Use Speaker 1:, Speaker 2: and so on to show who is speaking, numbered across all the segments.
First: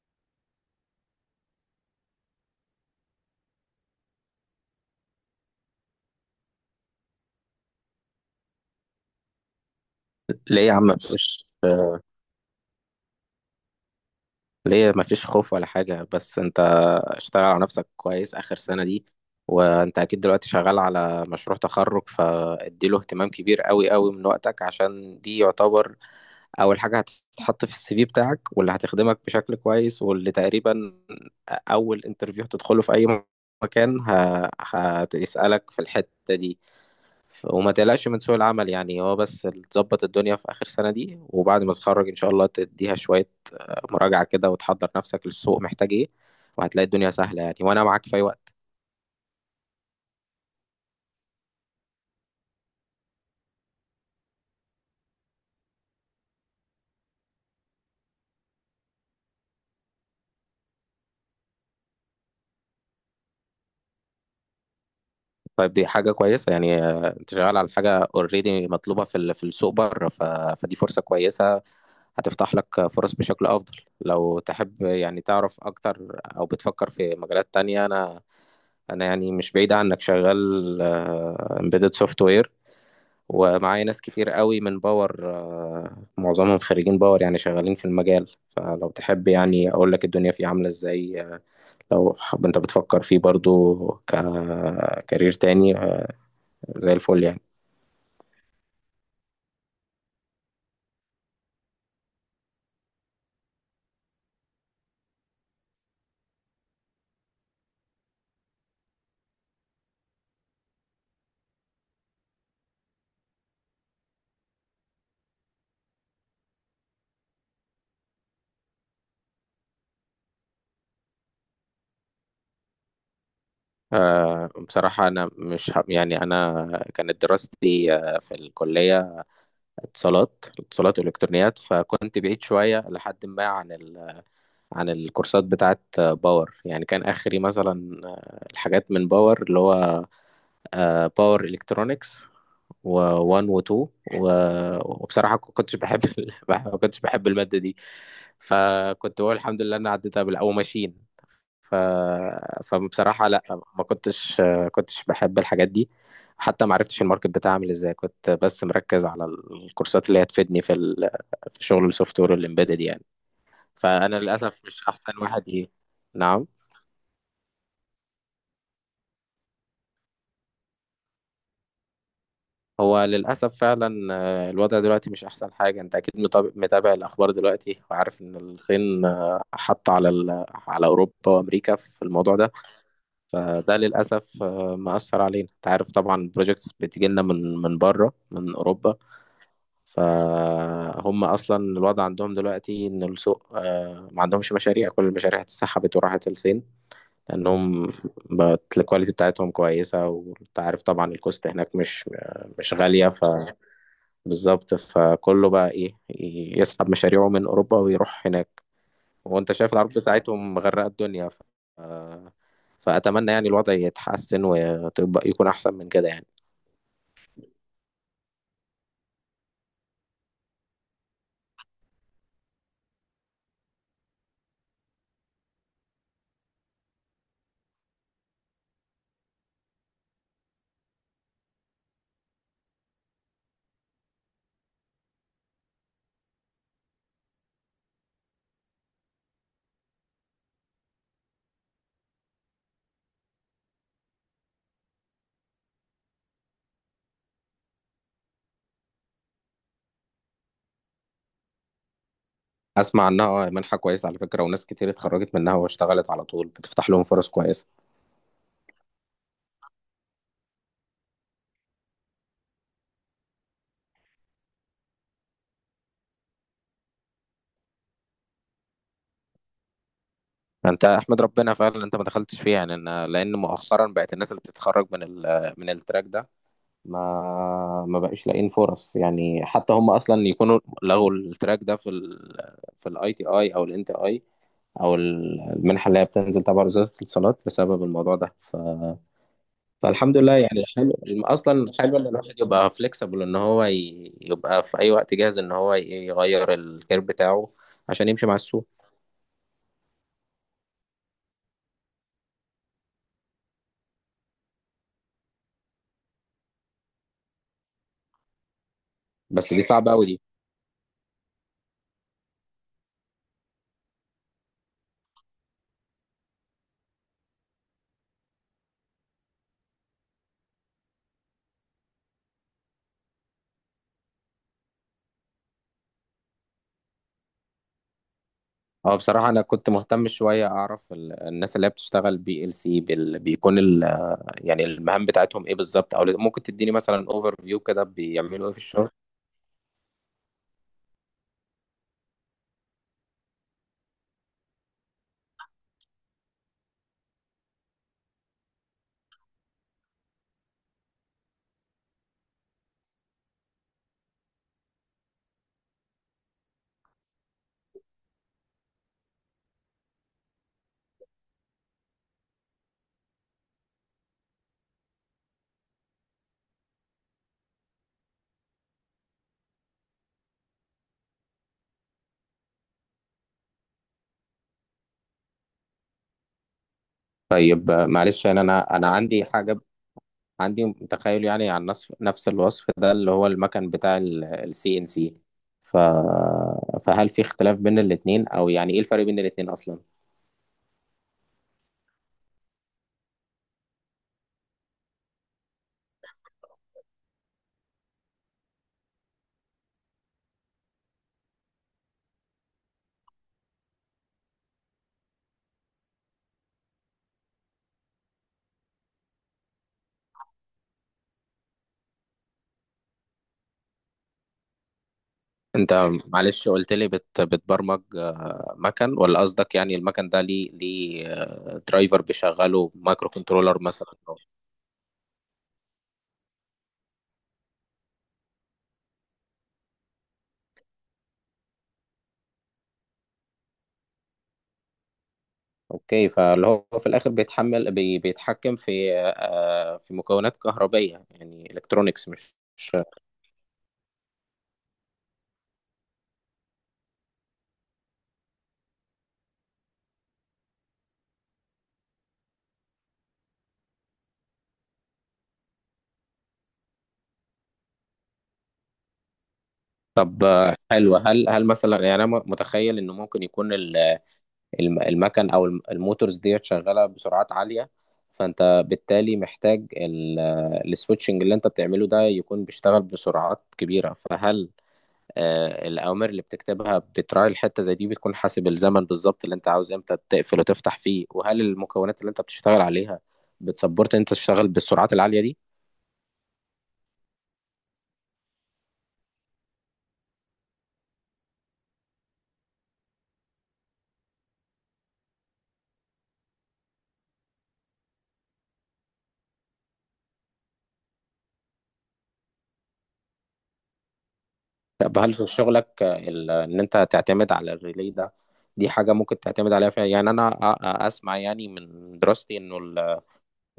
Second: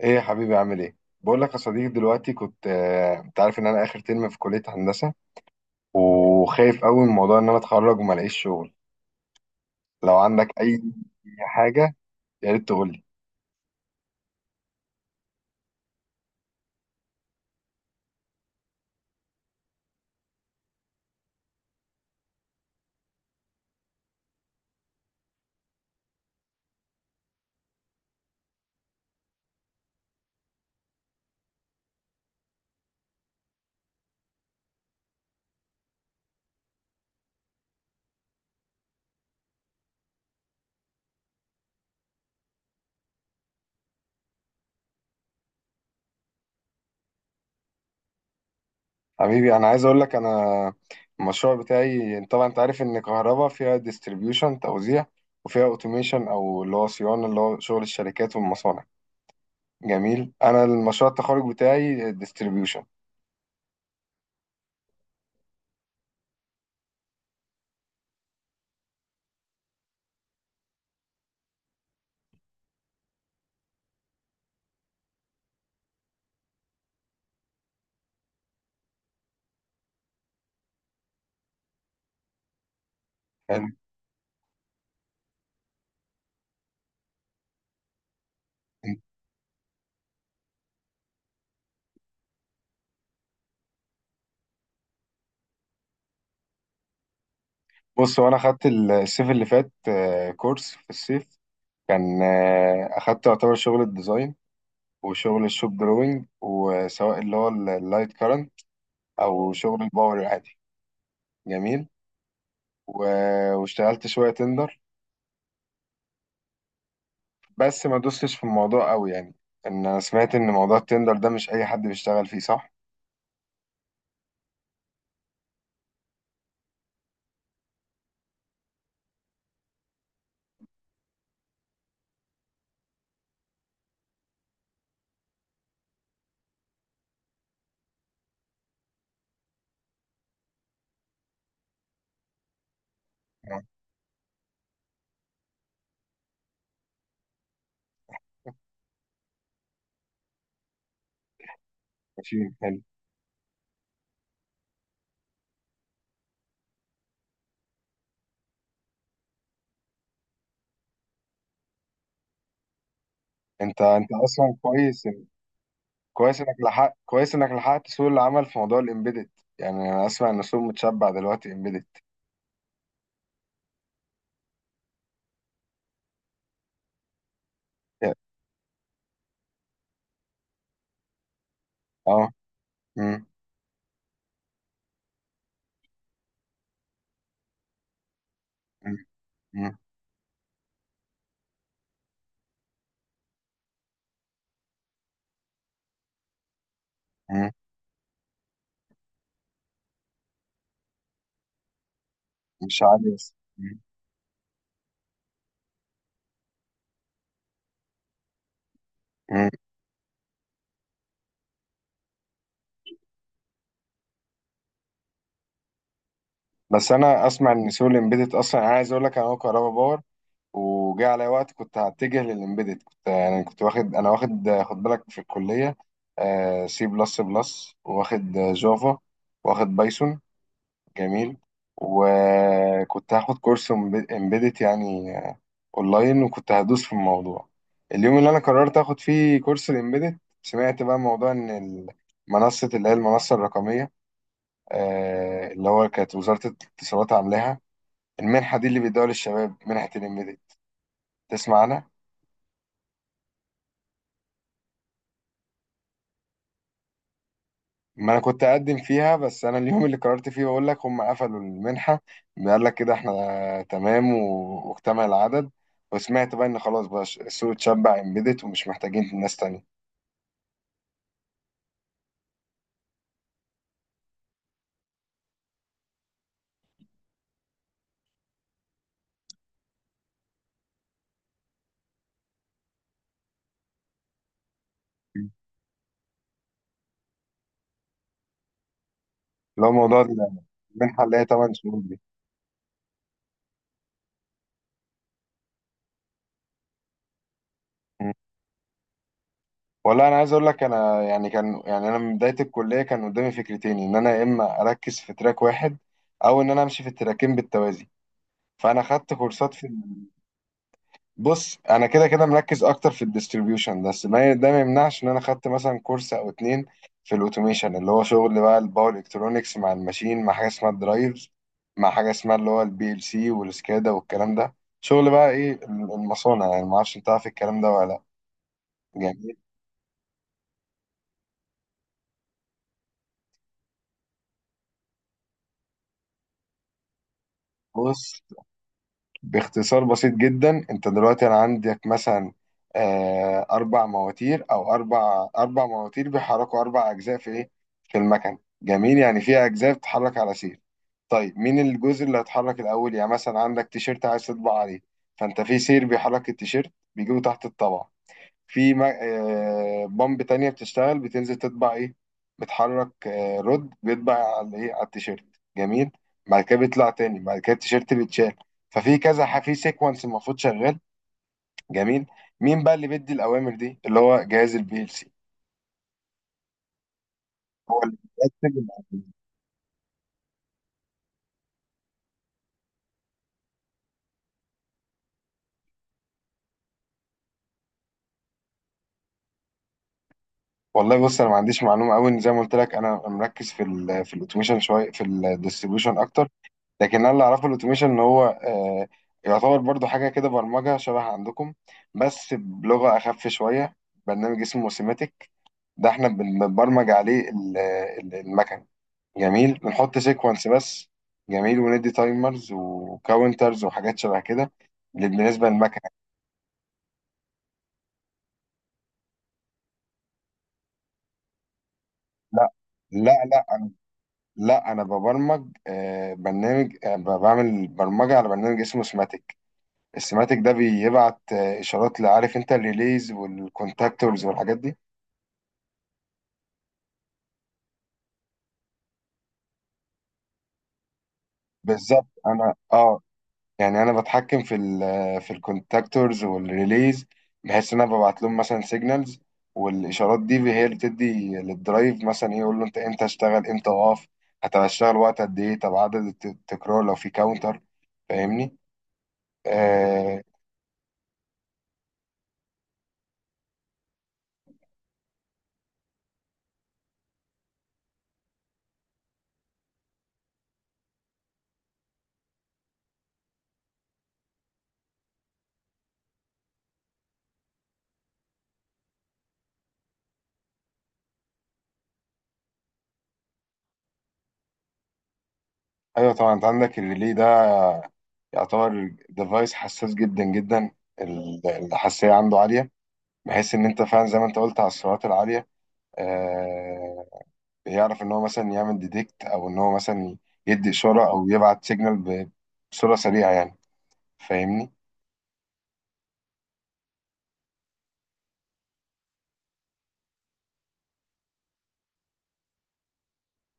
Speaker 1: ايه يا حبيبي؟ عامل ايه؟ بقول لك يا صديقي، دلوقتي كنت، انت عارف ان انا اخر ترم في كلية هندسة، وخايف قوي من موضوع ان انا اتخرج وما الاقيش شغل. لو عندك
Speaker 2: ليه يا
Speaker 1: اي
Speaker 2: عم؟ مفيش.
Speaker 1: حاجة يا ريت تقول لي.
Speaker 2: ليه مفيش خوف ولا حاجة، بس انت اشتغل على نفسك كويس آخر سنة دي. وانت أكيد دلوقتي شغال على مشروع تخرج، فاديله اهتمام كبير قوي قوي من وقتك، عشان دي يعتبر أول حاجة هتتحط في السي في بتاعك، واللي هتخدمك بشكل كويس، واللي تقريبا أول انترفيو هتدخله في أي مكان هتسألك في الحتة دي. وما تقلقش من سوق العمل، يعني هو بس تظبط الدنيا في آخر سنة دي، وبعد ما تتخرج إن شاء الله تديها شوية مراجعة كده، وتحضر نفسك للسوق محتاج إيه، وهتلاقي الدنيا سهلة يعني، وأنا معاك في أي وقت.
Speaker 1: حبيبي، انا عايز اقول لك، انا المشروع بتاعي طبعا انت عارف ان كهربا فيها ديستريبيوشن توزيع، وفيها اوتوميشن او اللي هو صيانة، اللي هو شغل الشركات والمصانع. جميل. انا المشروع التخرج بتاعي ديستريبيوشن.
Speaker 2: طيب دي حاجة كويسة يعني، أنت شغال على حاجة أوريدي مطلوبة في السوق بره، فدي فرصة كويسة، هتفتح لك فرص بشكل أفضل. لو تحب يعني تعرف أكتر، أو بتفكر في مجالات تانية، أنا يعني مش بعيد عنك، شغال امبيدد سوفت وير، ومعايا ناس كتير قوي من باور، معظمهم خريجين باور يعني، شغالين في المجال، فلو تحب يعني اقول لك الدنيا فيه عاملة ازاي، لو حب انت بتفكر فيه برضو ككارير تاني، زي الفل يعني.
Speaker 1: بص، وانا خدت الصيف اللي فات كورس في الصيف، كان اخدت يعتبر شغل الديزاين وشغل الشوب دروينج، وسواء اللي هو اللايت كارنت او شغل الباور العادي. جميل. و- واشتغلت شويه تندر، بس ما دوستش في الموضوع قوي يعني. ان انا سمعت ان موضوع التندر ده مش اي حد بيشتغل فيه، صح؟
Speaker 2: بصراحة أنا مش ه- يعني أنا كانت دراستي في الكلية، اتصالات والإلكترونيات، فكنت بعيد شوية لحد ما عن الكورسات بتاعت باور يعني. كان آخري مثلا الحاجات من باور، اللي هو باور الكترونكس، و1
Speaker 1: نعم.
Speaker 2: و2. وبصراحه ما كنتش بحب الماده دي، فكنت بقول الحمد لله انا عديتها او ماشين. ف...
Speaker 1: ماشي، حلو.
Speaker 2: فبصراحه لا، ما كنتش بحب الحاجات دي، حتى ما عرفتش الماركت بتاعي عامل ازاي، كنت بس مركز على الكورسات اللي هتفيدني في شغل السوفت وير والامبيدد يعني.
Speaker 1: انت
Speaker 2: فانا
Speaker 1: اصلا
Speaker 2: للاسف مش
Speaker 1: كويس.
Speaker 2: احسن واحد.
Speaker 1: كويس
Speaker 2: نعم.
Speaker 1: انك لحقت كويس انك لحقت سوق العمل في موضوع الامبيدد. يعني انا اسمع ان السوق متشبع دلوقتي امبيدد.
Speaker 2: هو للأسف فعلا، الوضع دلوقتي مش أحسن حاجة. أنت أكيد متابع الأخبار دلوقتي، وعارف إن الصين حط على أوروبا وأمريكا في
Speaker 1: اه.
Speaker 2: الموضوع ده.
Speaker 1: مم.
Speaker 2: فده للأسف مأثر علينا. أنت عارف طبعا البروجيكتس بتيجي لنا من بره، من
Speaker 1: مم.
Speaker 2: أوروبا،
Speaker 1: مم.
Speaker 2: فهم أصلا الوضع عندهم دلوقتي إن السوق، ما عندهمش مشاريع، كل المشاريع اتسحبت وراحت الصين،
Speaker 1: مم.
Speaker 2: لأنهم بقت الكواليتي بتاعتهم كويسة، وأنت عارف طبعا الكوست هناك مش
Speaker 1: مش
Speaker 2: غالية، ف
Speaker 1: عارف.
Speaker 2: بالظبط، فكله بقى ايه يسحب مشاريعه من اوروبا ويروح هناك، وانت شايف العروض بتاعتهم مغرقه الدنيا، فاتمنى يعني الوضع يتحسن، وتبقى يكون احسن من كده يعني.
Speaker 1: بس انا اسمع ان سوق الامبيدد اصلا، انا عايز اقول لك، انا هو كهربا باور. وجاء عليا وقت كنت هتجه للامبيدد، كنت يعني كنت واخد، انا واخد، خد بالك في الكليه سي بلس بلس، واخد جافا، واخد بايثون. جميل. وكنت هاخد كورس امبيدد يعني اونلاين، وكنت هدوس في الموضوع. اليوم اللي انا قررت اخد فيه كورس الامبيدد، سمعت بقى موضوع ان منصه، اللي هي المنصه الرقميه، اللي هو كانت وزاره الاتصالات عاملاها، المنحة دي اللي بيدوها للشباب، منحة الإمبيدد. تسمع عنها؟
Speaker 2: اسمع عنها، منحه كويسه على فكره، وناس كتير اتخرجت منها واشتغلت على طول، بتفتح لهم فرص كويسه.
Speaker 1: ما أنا كنت أقدم فيها، بس أنا اليوم اللي قررت فيه بقول لك هم قفلوا المنحة. قال لك كده، إحنا تمام، و- واكتمل العدد. وسمعت بقى إن خلاص بقى السوق اتشبع إمبيدد، ومش محتاجين ناس تانية.
Speaker 2: انت احمد ربنا فعلا انت ما دخلتش فيها يعني، لان مؤخرا بقت الناس اللي بتتخرج من التراك ده ما بقاش لاقيين فرص يعني، حتى هم اصلا يكونوا لغوا التراك ده في الاي تي اي او الان تي اي، او المنحه اللي هي بتنزل تبع وزاره الاتصالات، بسبب الموضوع ده،
Speaker 1: اللي هو موضوع
Speaker 2: فالحمد لله يعني، حلو.
Speaker 1: المنحة اللي هي 8
Speaker 2: اصلا
Speaker 1: شهور
Speaker 2: حلو
Speaker 1: دي.
Speaker 2: ان الواحد يبقى فليكسبل، ان هو يبقى في اي وقت جاهز ان هو يغير الكير بتاعه، عشان
Speaker 1: مم.
Speaker 2: يمشي مع السوق.
Speaker 1: والله أنا عايز أقول لك، أنا يعني، كان يعني أنا من بداية الكلية كان قدامي فكرتين، إن أنا يا إما أركز في تراك واحد، أو إن أنا أمشي في التراكين بالتوازي. فأنا خدت
Speaker 2: بس
Speaker 1: كورسات
Speaker 2: دي
Speaker 1: في...
Speaker 2: صعبه قوي دي.
Speaker 1: بص، انا كده كده مركز اكتر في الديستريبيوشن، بس ما ده ما يمنعش ان انا خدت مثلا كورس او اتنين في الاوتوميشن، اللي هو شغل بقى الباور الكترونكس مع الماشين، مع حاجه اسمها الدرايفز، مع حاجه اسمها اللي هو البي ال سي والسكادا والكلام ده. شغل بقى ايه المصانع يعني. ما اعرفش، انت عارف الكلام ده ولا لا؟
Speaker 2: اه، بصراحه
Speaker 1: جميل.
Speaker 2: انا كنت مهتم شويه اعرف الناس اللي هي بتشتغل بي ال سي، بيكون يعني المهام بتاعتهم ايه بالظبط، او ممكن تديني مثلا اوفر فيو كده
Speaker 1: بص،
Speaker 2: بيعملوا ايه في الشغل.
Speaker 1: باختصار بسيط جدا، انت دلوقتي انا عندك مثلا اربع مواتير، او اربع مواتير بيحركوا اربع اجزاء في ايه، في المكن. جميل. يعني في اجزاء بتتحرك على سير. طيب مين الجزء اللي هيتحرك الأول؟ يعني مثلا عندك تيشيرت عايز تطبع عليه، فأنت في سير بيحرك التيشيرت، بيجيبه تحت الطبعة. في بامب تانية بتشتغل بتنزل تطبع إيه، بتحرك رد بيطبع على إيه، على التيشيرت. جميل. بعد كده بيطلع تاني، بعد كده التيشيرت بيتشال. ففي كذا في سيكونس المفروض شغال. جميل. مين بقى اللي بيدي الأوامر دي؟ اللي هو جهاز البي ال سي.
Speaker 2: طيب،
Speaker 1: هو اللي
Speaker 2: معلش انا
Speaker 1: بيرتب.
Speaker 2: انا أنا عندي حاجه، عندي تخيل يعني عن نفس الوصف ده، اللي هو المكن بتاع السي ان سي، ف، فهل في اختلاف بين الاثنين، او يعني ايه الفرق بين الاثنين اصلا؟
Speaker 1: والله بص، انا ما عنديش معلومه قوي، ان زي ما قلت لك انا مركز في ال في الاوتوميشن شويه، في الديستريبيوشن اكتر. لكن انا اللي اعرفه الاوتوميشن ان هو يعتبر برضو حاجه كده برمجه شبه عندكم، بس بلغه اخف شويه. برنامج اسمه سيماتيك. ده احنا بنبرمج عليه المكن. جميل. بنحط سيكونس بس. جميل. وندي تايمرز وكاونترز وحاجات شبه كده بالنسبه
Speaker 2: انت،
Speaker 1: للمكنه.
Speaker 2: معلش قلت لي بتبرمج مكن، ولا قصدك يعني المكن ده ليه درايفر
Speaker 1: لا
Speaker 2: بيشغله مايكرو
Speaker 1: لا
Speaker 2: كنترولر مثلا؟
Speaker 1: لا، انا ببرمج برنامج، بعمل برمجه على برنامج اسمه سماتيك. السماتيك ده بيبعت اشارات، لعارف انت الريليز والكونتاكتورز والحاجات دي.
Speaker 2: اوكي، فاللي هو في الاخر بيتحمل بي بيتحكم في مكونات كهربائيه يعني،
Speaker 1: بالظبط.
Speaker 2: الكترونيكس مش
Speaker 1: انا
Speaker 2: مش-
Speaker 1: يعني انا بتحكم في ال في الكونتاكتورز والريليز، بحيث ان انا ببعت لهم مثلا سيجنالز، والاشارات دي هي اللي بتدي للدرايف مثلا ايه، يقول له انت امتى اشتغل، امتى اقف، هتشتغل وقت قد ايه، طب عدد التكرار لو في كاونتر. فاهمني؟ آه.
Speaker 2: طب، حلو. هل مثلا، يعني انا متخيل انه ممكن يكون المكن او الموتورز ديت شغاله بسرعات عاليه، فانت بالتالي محتاج السويتشنج اللي انت بتعمله ده يكون بيشتغل بسرعات كبيره، فهل الأوامر اللي بتكتبها بتراعي الحتة زي دي، بتكون حاسب الزمن بالظبط اللي أنت عاوز إمتى تقفل وتفتح فيه، وهل المكونات اللي أنت بتشتغل عليها بتسبورت أنت تشتغل بالسرعات العالية دي؟
Speaker 1: ايوه طبعا، انت عندك الريلي ده يعتبر ديفايس حساس جدا جدا. الحساسية عنده عالية، بحيث إن أنت فعلا زي ما أنت قلت على السرعات العالية، آه، بيعرف إن هو مثلا يعمل ديتكت، أو إن هو مثلا يدي إشارة أو يبعت سيجنال بصورة سريعة يعني. فاهمني؟
Speaker 2: طب، هل في شغلك إن أنت تعتمد على الريلي ده، دي حاجة ممكن تعتمد عليها فيها يعني، أنا أسمع يعني من دراستي إنه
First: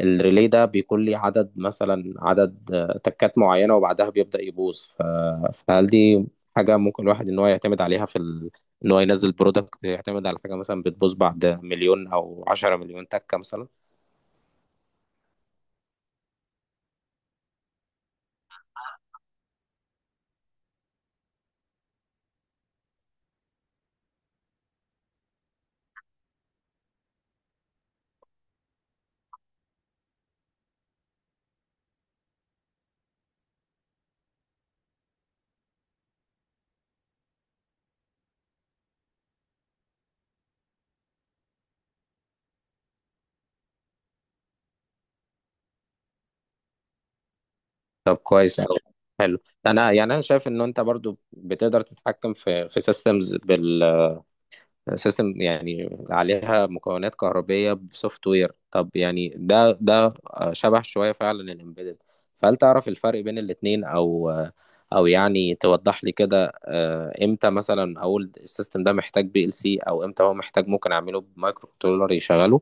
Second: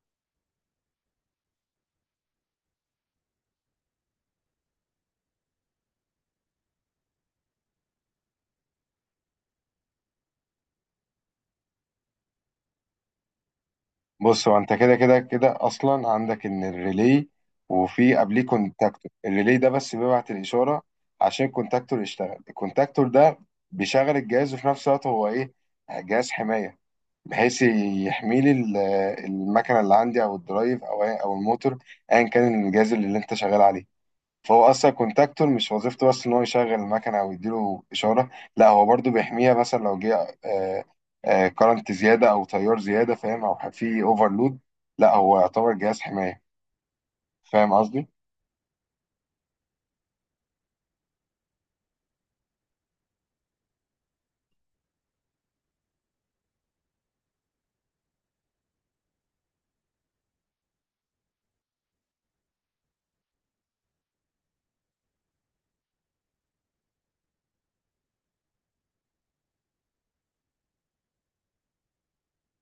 Speaker 2: الريلي ده بيكون ليه عدد مثلا، عدد تكات معينة، وبعدها بيبدأ يبوظ، فهل دي حاجة ممكن الواحد إن هو يعتمد عليها في إن هو ينزل برودكت يعتمد على حاجة مثلا بتبوظ بعد مليون أو 10 مليون تكة مثلا؟
Speaker 1: بص، هو أنت كده كده كده أصلا عندك إن الريلي، وفي قبليه كونتاكتور، الريلي ده بس بيبعت الإشارة عشان الكونتاكتور يشتغل. الكونتاكتور ده بيشغل الجهاز، وفي نفس الوقت هو إيه؟ جهاز حماية. بحيث يحمي لي المكنه اللي عندي، او الدرايف، او او الموتور، ايا كان الجهاز اللي انت شغال عليه. فهو اصلا كونتاكتور مش وظيفته بس ان هو يشغل المكنه او يديله اشاره، لا هو برضو بيحميها، مثلا لو جه كارنت زياده او تيار زياده، فاهم، او في اوفرلود. لا هو يعتبر جهاز حمايه. فاهم قصدي؟
Speaker 2: طب كويس أوي، حلو. أنا يعني أنا شايف إن أنت برضو بتقدر تتحكم في سيستمز، سيستم يعني عليها مكونات كهربية بسوفت وير. طب يعني ده شبه شوية فعلا الامبيدد، فهل تعرف الفرق بين الاتنين، او يعني توضح لي كده، امتى مثلا اقول السيستم ده محتاج بي ال سي، او امتى هو محتاج ممكن اعمله بمايكرو كنترولر يشغله؟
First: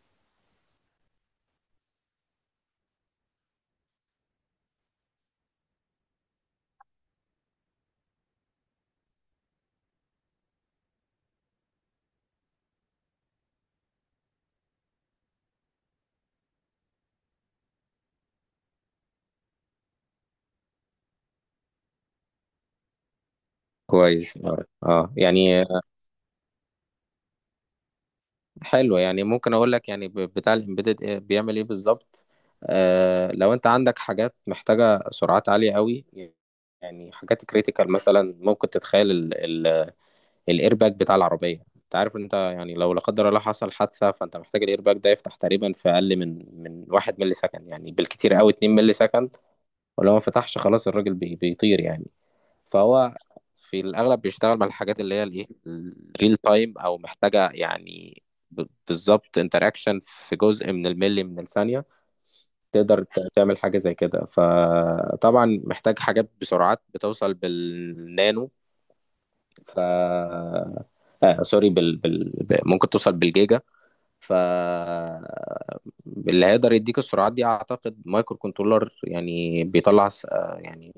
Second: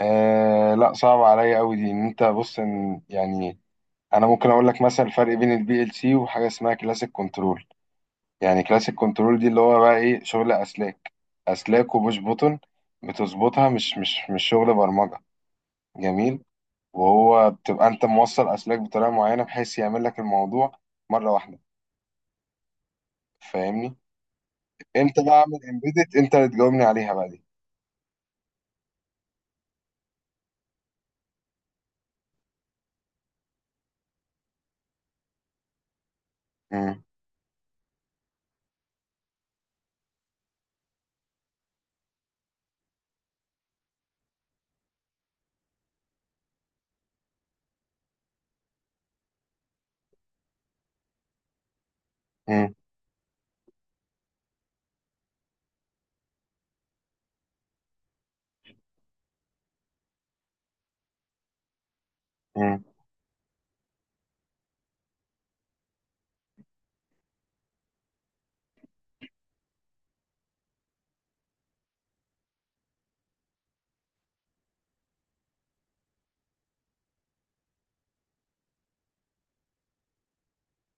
Speaker 1: آه لا، صعب عليا قوي دي. ان انت بص، إن يعني انا ممكن اقول لك مثلا الفرق بين البي ال سي وحاجه اسمها كلاسيك كنترول. يعني كلاسيك كنترول دي اللي هو بقى ايه شغل اسلاك، اسلاك وبوش بوتون بتظبطها، مش شغل برمجه. جميل. وهو بتبقى انت موصل اسلاك بطريقه معينه، بحيث يعمل لك الموضوع مره واحده. فاهمني؟
Speaker 2: كويس، اه.
Speaker 1: امتى بقى اعمل
Speaker 2: يعني،
Speaker 1: امبيدت، انت اللي تجاوبني عليها بقى دي.
Speaker 2: حلو، يعني ممكن اقول لك يعني بتاع الامبيدد إيه، بيعمل ايه بالظبط. لو انت عندك حاجات محتاجه سرعات عاليه قوي،
Speaker 1: مم.
Speaker 2: يعني حاجات كريتيكال مثلا، ممكن تتخيل الايرباك بتاع العربيه، انت عارف، انت يعني لو لا قدر الله حصل حادثه، فانت محتاج الايرباك ده يفتح تقريبا في اقل من 1 ملي سكند، يعني بالكتير قوي 2 ملي سكند، ولو ما فتحش خلاص الراجل بيطير يعني.
Speaker 1: مم.
Speaker 2: فهو في الأغلب بيشتغل مع الحاجات اللي هي الإيه الريل تايم، أو محتاجة يعني بالظبط انتراكشن في جزء من الملي من الثانية،
Speaker 1: مم.
Speaker 2: تقدر تعمل حاجة زي كده، فطبعا محتاج حاجات بسرعات بتوصل بالنانو، ف، سوري، ممكن توصل بالجيجا، ف اللي هيقدر يديك السرعات دي اعتقد مايكرو كنترولر، يعني بيطلع يعني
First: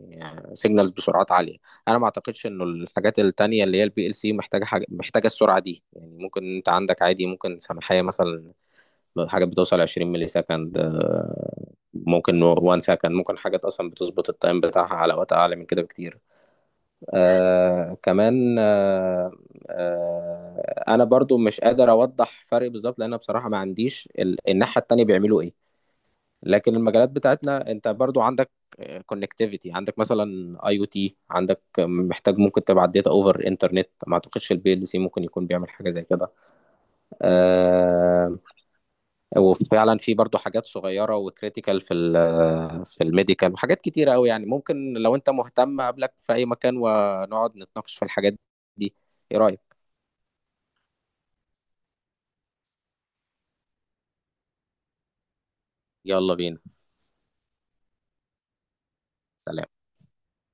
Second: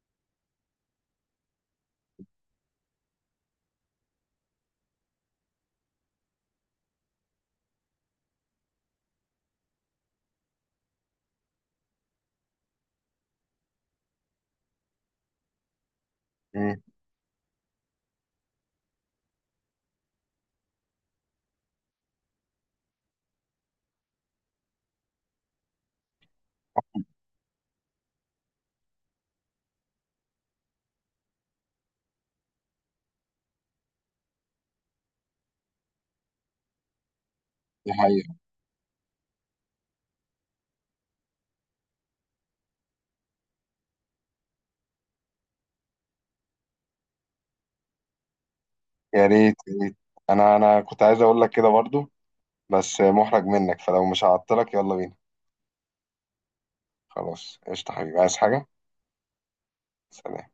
Speaker 2: سيجنالز بسرعات عاليه. انا ما اعتقدش انه الحاجات التانية اللي هي البي ال سي محتاجه حاجه، محتاجه السرعه دي يعني، ممكن انت عندك عادي، ممكن سماحيه مثلا حاجات بتوصل 20 ملي سكند، ممكن 1 سكند، ممكن حاجات اصلا بتظبط التايم بتاعها على وقت اعلى من كده بكتير.
Speaker 1: مم.
Speaker 2: كمان، انا برضو مش قادر اوضح فرق بالظبط، لان أنا بصراحه ما عنديش الناحيه التانية بيعملوا ايه، لكن المجالات بتاعتنا انت برضو عندك كونكتيفيتي، عندك مثلا اي او تي، عندك محتاج ممكن تبعت داتا اوفر انترنت، ما اعتقدش البي ال سي ممكن يكون بيعمل حاجه زي كده
Speaker 1: دي حقيقه.
Speaker 2: آه، وفعلا في برضو حاجات صغيره وكريتيكال في الميديكال، وحاجات كتيره قوي يعني، ممكن لو انت مهتم اقابلك في اي مكان ونقعد نتناقش في الحاجات دي.
Speaker 1: يا
Speaker 2: ايه
Speaker 1: ريت
Speaker 2: رايك؟
Speaker 1: يا ريت. انا كنت عايز اقول لك كده برضو، بس محرج منك. فلو مش هعطلك، يلا بينا.
Speaker 2: يلا بينا.
Speaker 1: خلاص قشطه حبيبي، عايز حاجه؟
Speaker 2: سلام.
Speaker 1: سلام.